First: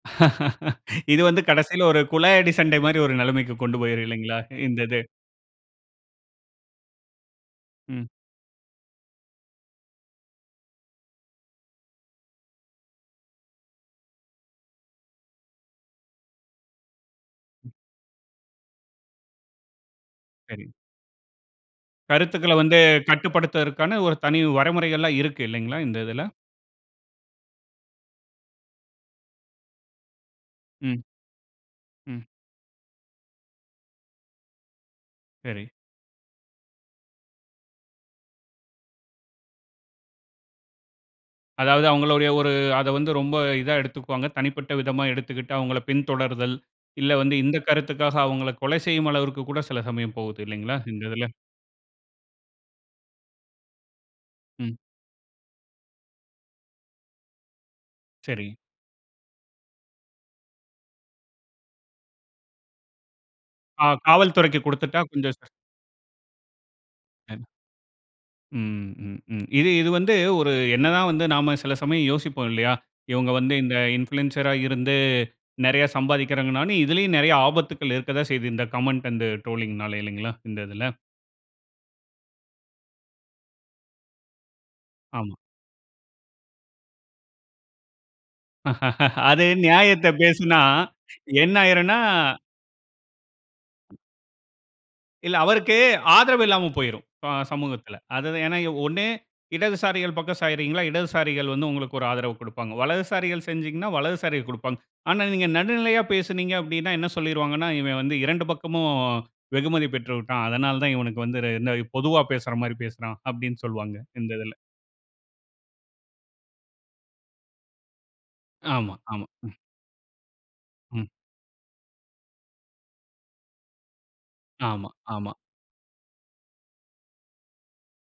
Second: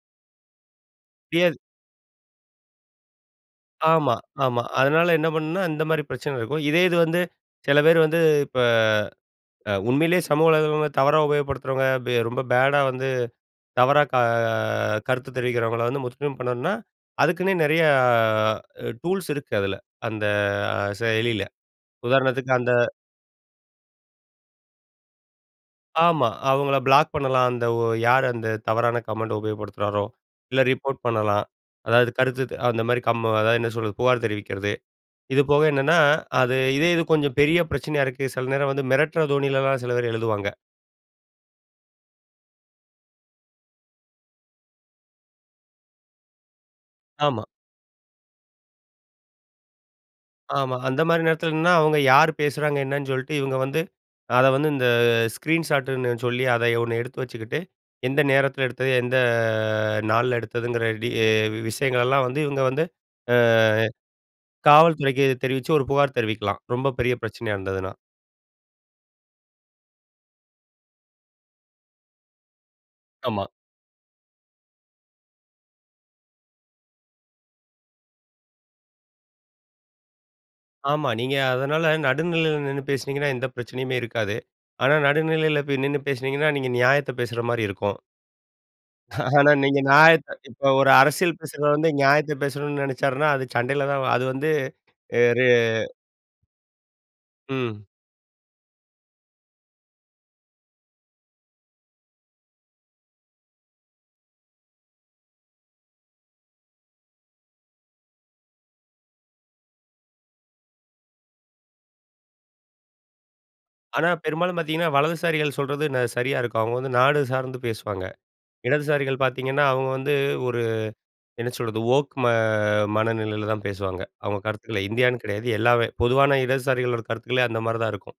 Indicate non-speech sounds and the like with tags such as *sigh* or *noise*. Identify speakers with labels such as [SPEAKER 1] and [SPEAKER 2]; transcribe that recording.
[SPEAKER 1] *laughs* இது வந்து
[SPEAKER 2] ரியல்.
[SPEAKER 1] கடைசில ஒரு குழாயடி சண்டை மாரி, ஒரு நிலைமைக்கு கொண்டு போயிரும்,
[SPEAKER 2] ஆமா,
[SPEAKER 1] இல்லைங்களா.
[SPEAKER 2] ஆமா.
[SPEAKER 1] இந்த இது.
[SPEAKER 2] அதனால என்ன பண்ணணுனா, இந்த மாதிரி பிரச்சனை இருக்கும். இதே இது வந்து, சில பேர்
[SPEAKER 1] ம்.
[SPEAKER 2] வந்து இப்ப, அ உண்மையிலேயே சமூக உலகங்கள்ல தவறா உபயோகப்படுத்துறவங்க. பெ ரொம்ப பேடா வந்து தவறா க கருத்து தெரிவிக்கிறவங்கள்ல வந்து முற்றும் பண்ணணும்னா, அதுக்குன்னே
[SPEAKER 1] ம்.
[SPEAKER 2] நெறைய டூல்ஸ் இருக்கு, அதில. அந்த
[SPEAKER 1] சரி.
[SPEAKER 2] செயலில. உதாரணத்துக்கு
[SPEAKER 1] கருத்துக்கள்ல
[SPEAKER 2] அந்த
[SPEAKER 1] வந்து கட்டுப்படுத்துவதற்கான ஒரு தனி வரைமுறைகள்லாம் இருக்கு. இல்லைங்களா இந்த இதுல.
[SPEAKER 2] ஆமா. அவங்கள பிளாக் பண்ணலாம். அந்த ஒ யாரு அந்த தவறான கமெண்ட உபயோகப்படுத்துகிறாரோ, இல்ல ரிப்போர்ட்
[SPEAKER 1] ம்.
[SPEAKER 2] பண்ணலாம். அதாவது
[SPEAKER 1] ம்.
[SPEAKER 2] கருத்துத் அந்த மாரி கம் அதாவது என்ன சொல்றது? புகார் தெரிவிக்கிறது. இது போக
[SPEAKER 1] சரி.
[SPEAKER 2] என்னன்னா, அது இதே இது கொஞ்சம் பெரிய பிரச்சனையா இருக்கு. சில நேரம் வந்து மிரட்டுற தோணிலலாம், சில பேர் எழுதுவாங்க.
[SPEAKER 1] அதாவது, அவுங்ளுடைய ஒரு, அதை வந்து ரொம்ப இதா எடுத்துக்குவாங்க. தனிப்பட்ட விதமா எடுத்துக்கிட்டு, அவுங்கள பின்தொடர்தல். இல்ல வந்து,
[SPEAKER 2] ஆமா.
[SPEAKER 1] இந்த கருத்துக்காக அவுங்கள கொலை செய்யும் அளவிற்கு கூட சில சமயம் போகுது. இல்லைங்களா,
[SPEAKER 2] ஆமா. அந்த
[SPEAKER 1] இந்த
[SPEAKER 2] மாரி
[SPEAKER 1] இதுல.
[SPEAKER 2] நேரத்துலன்னா, அவுங்க யாரு பேசுகிறாங்க? என்னன்னு சொல்லிட்டு, இவங்க வந்து, அத வந்து,
[SPEAKER 1] ம்.
[SPEAKER 2] இந்த ஸ்க்ரீன் ஷாட்டுன்னு சொல்லி, அதை ஒண்ணு எடுத்து வச்சுக்கிட்டு, எந்த
[SPEAKER 1] சரி.
[SPEAKER 2] நேரத்தில எடுத்தது? எந்த ஆ நாள்ல எடுத்ததுங்கிற டீ விஷயங்களெல்லாம் வந்து இவங்க வந்து, ஆ
[SPEAKER 1] ஆ. காவல்துறைக்கு கொடுத்துட்டா,
[SPEAKER 2] காவல்துறைக்கு
[SPEAKER 1] கொஞ்சம்
[SPEAKER 2] தெரிவிச்சு, ஒரு புகார் தெரிவிக்கலாம், ரொம்ப பெரிய
[SPEAKER 1] ஆ.
[SPEAKER 2] பிரச்சனையா இருந்ததுனா.
[SPEAKER 1] ம். ம். ம். இது, இது வந்து ஒரு, என்ன தான் வந்து நாம சில சமயம் யோசிப்போம், இல்லையா. இவங்க
[SPEAKER 2] ஆமா.
[SPEAKER 1] வந்து, இந்த இன்ஃப்ளூயன்சரா இருந்து, நெறைய சம்பாதிக்கிறாங்கன்னு, ஆனா, இதிலேயும் நெறைய ஆபத்துக்கள் இருக்கத்தான் செய்தது. இந்த கமெண்ட் அண்ட் ட்ரோலிங்னால. இல்லைங்களா, இந்த இதில.
[SPEAKER 2] ஆமா. நீங்க அதனால, நடுநிலையில நின்னு பேசுனீங்கன்னா, எந்த பிரச்சனையுமே இருக்காது. ஆனா,
[SPEAKER 1] ஆமா.
[SPEAKER 2] நடுநிலையில போய் நின்னு பேசுனீங்கன்னா, நீங்க நியாயத்த பேசுற மாரி இருக்கும்.
[SPEAKER 1] *chuckles*
[SPEAKER 2] *chuckles*
[SPEAKER 1] அது
[SPEAKER 2] ஆனா, நீங்க
[SPEAKER 1] நியாயத்தை
[SPEAKER 2] நியாயத்த
[SPEAKER 1] பேசினா,
[SPEAKER 2] இப்ப ஒரு அரசியல்
[SPEAKER 1] என்ன
[SPEAKER 2] பேசுறவரு வந்து,
[SPEAKER 1] ஆகிரும்னா.
[SPEAKER 2] நியாயத்தை பேசணும்னு நினைச்சாருனா, அது சண்டையில தான். அது வந்து ய
[SPEAKER 1] இல்ல,
[SPEAKER 2] ரே
[SPEAKER 1] அவருக்கு ஆதரவு இல்லாம போயிரும், இப்ப ஆ
[SPEAKER 2] ம்.
[SPEAKER 1] சமூகத்தில. அது ஏன்னா, ஒண்ணு, இடதுசாரிகள் பக்கம் சாயிறீங்களா? இடதுசாரிகள் வந்து உங்களுக்கு ஒரு ஆதரவு கொடுப்பாங்க. வலதுசாரிகள் சாஞ்சீங்கன்னா, வலதுசாரிகள் கொடுப்பாங்க. ஆனா, நீங்க நடுநிலையா பேசுனீங்க. அப்பிடீன்னா, என்ன சொல்லிருவாங்கன்னா, இவன் வந்து, இரண்டு பக்கமும் வெகுமதி பெற்று விட்டான். அதனால தான் இவனுக்கு வந்து ரெ இந்த பொதுவா பேசுற மாரி பேசுறான். அப்பிடீன்னு சொல்லுவாங்க,
[SPEAKER 2] ஆனா,
[SPEAKER 1] இந்த இதில.
[SPEAKER 2] பெரும்பாலும் பாத்தீங்கன்னா, வலதுசாரிகள் ந சொல்றது சரியா இருக்கும். அவங்க வந்து நாடு சார்ந்து பேசுவாங்க.
[SPEAKER 1] ஆமா,
[SPEAKER 2] இடதுசாரிகள்
[SPEAKER 1] ஆமா. ம்.
[SPEAKER 2] பாத்தீங்கன்னா, அவங்க வந்து, ஒரு
[SPEAKER 1] ம்.
[SPEAKER 2] என்ன சொல்றது? ஓக் ம மனநிலையில தான் பேசுவாங்க. அவங்க கருத்துக்கள
[SPEAKER 1] ஆமா,
[SPEAKER 2] இந்தியான்னு
[SPEAKER 1] ஆமா.
[SPEAKER 2] கிடையாது. எல்லாவே. பொதுவான இடதுசாரிகளோட கருத்துக்களே, அந்த மாதிரி தான் இருக்கும்.